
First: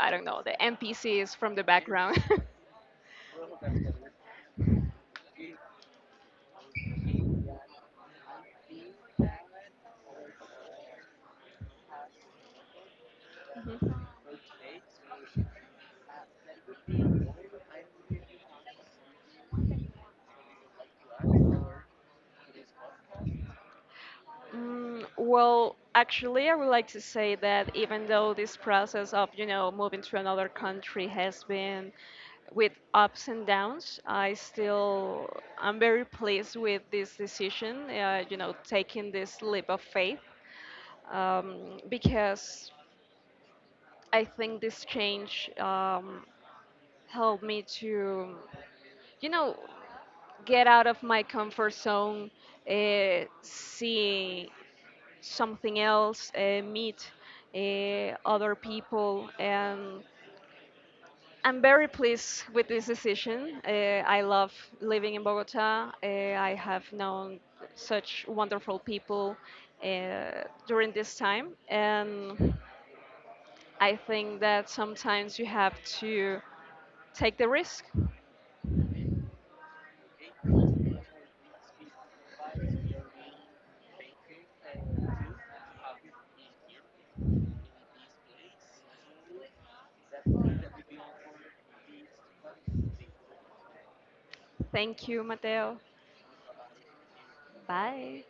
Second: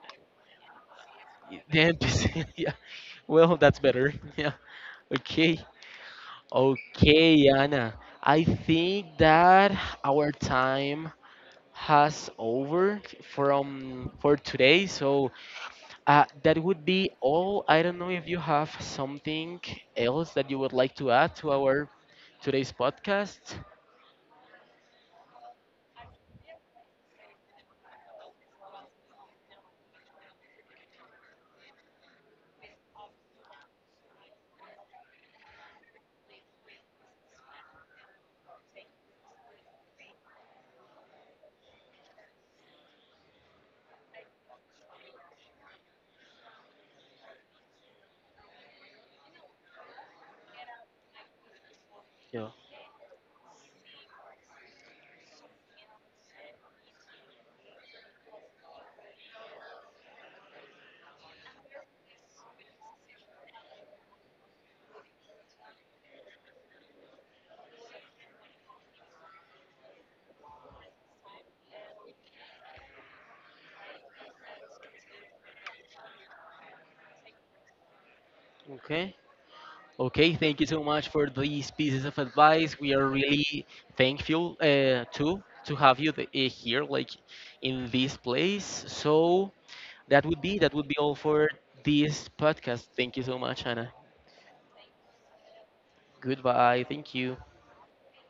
Speaker 2: I don't know, the NPCs from the
Speaker 1: the
Speaker 2: background.
Speaker 1: NPC. Yeah, well that's better. Yeah, okay, okay, Anna. I think that our time has over from for today. So uh, that would be all. I don't know if you have something else that you would like to add to our today's podcast.
Speaker 2: Mm, well, actually, I would like to say that even though this process of, you know, moving to another country has been with ups and downs, I still I'm very pleased with this decision, you know, taking this leap of faith, because I think this change helped me to, you know, get out of my comfort zone,
Speaker 1: Yeah.
Speaker 2: see something else, meet other people. And I'm very pleased with this decision. I love living in Bogota. I have known such wonderful people during this time. And I think that sometimes you have to take the risk.
Speaker 1: Okay. Okay, thank you so much for these pieces of advice. We are really thankful to have you the, here, like in this place. So that would be all for this podcast. Thank you so much, Anna.
Speaker 2: Thank you, Mateo.
Speaker 1: Goodbye. Thank you.
Speaker 2: Bye.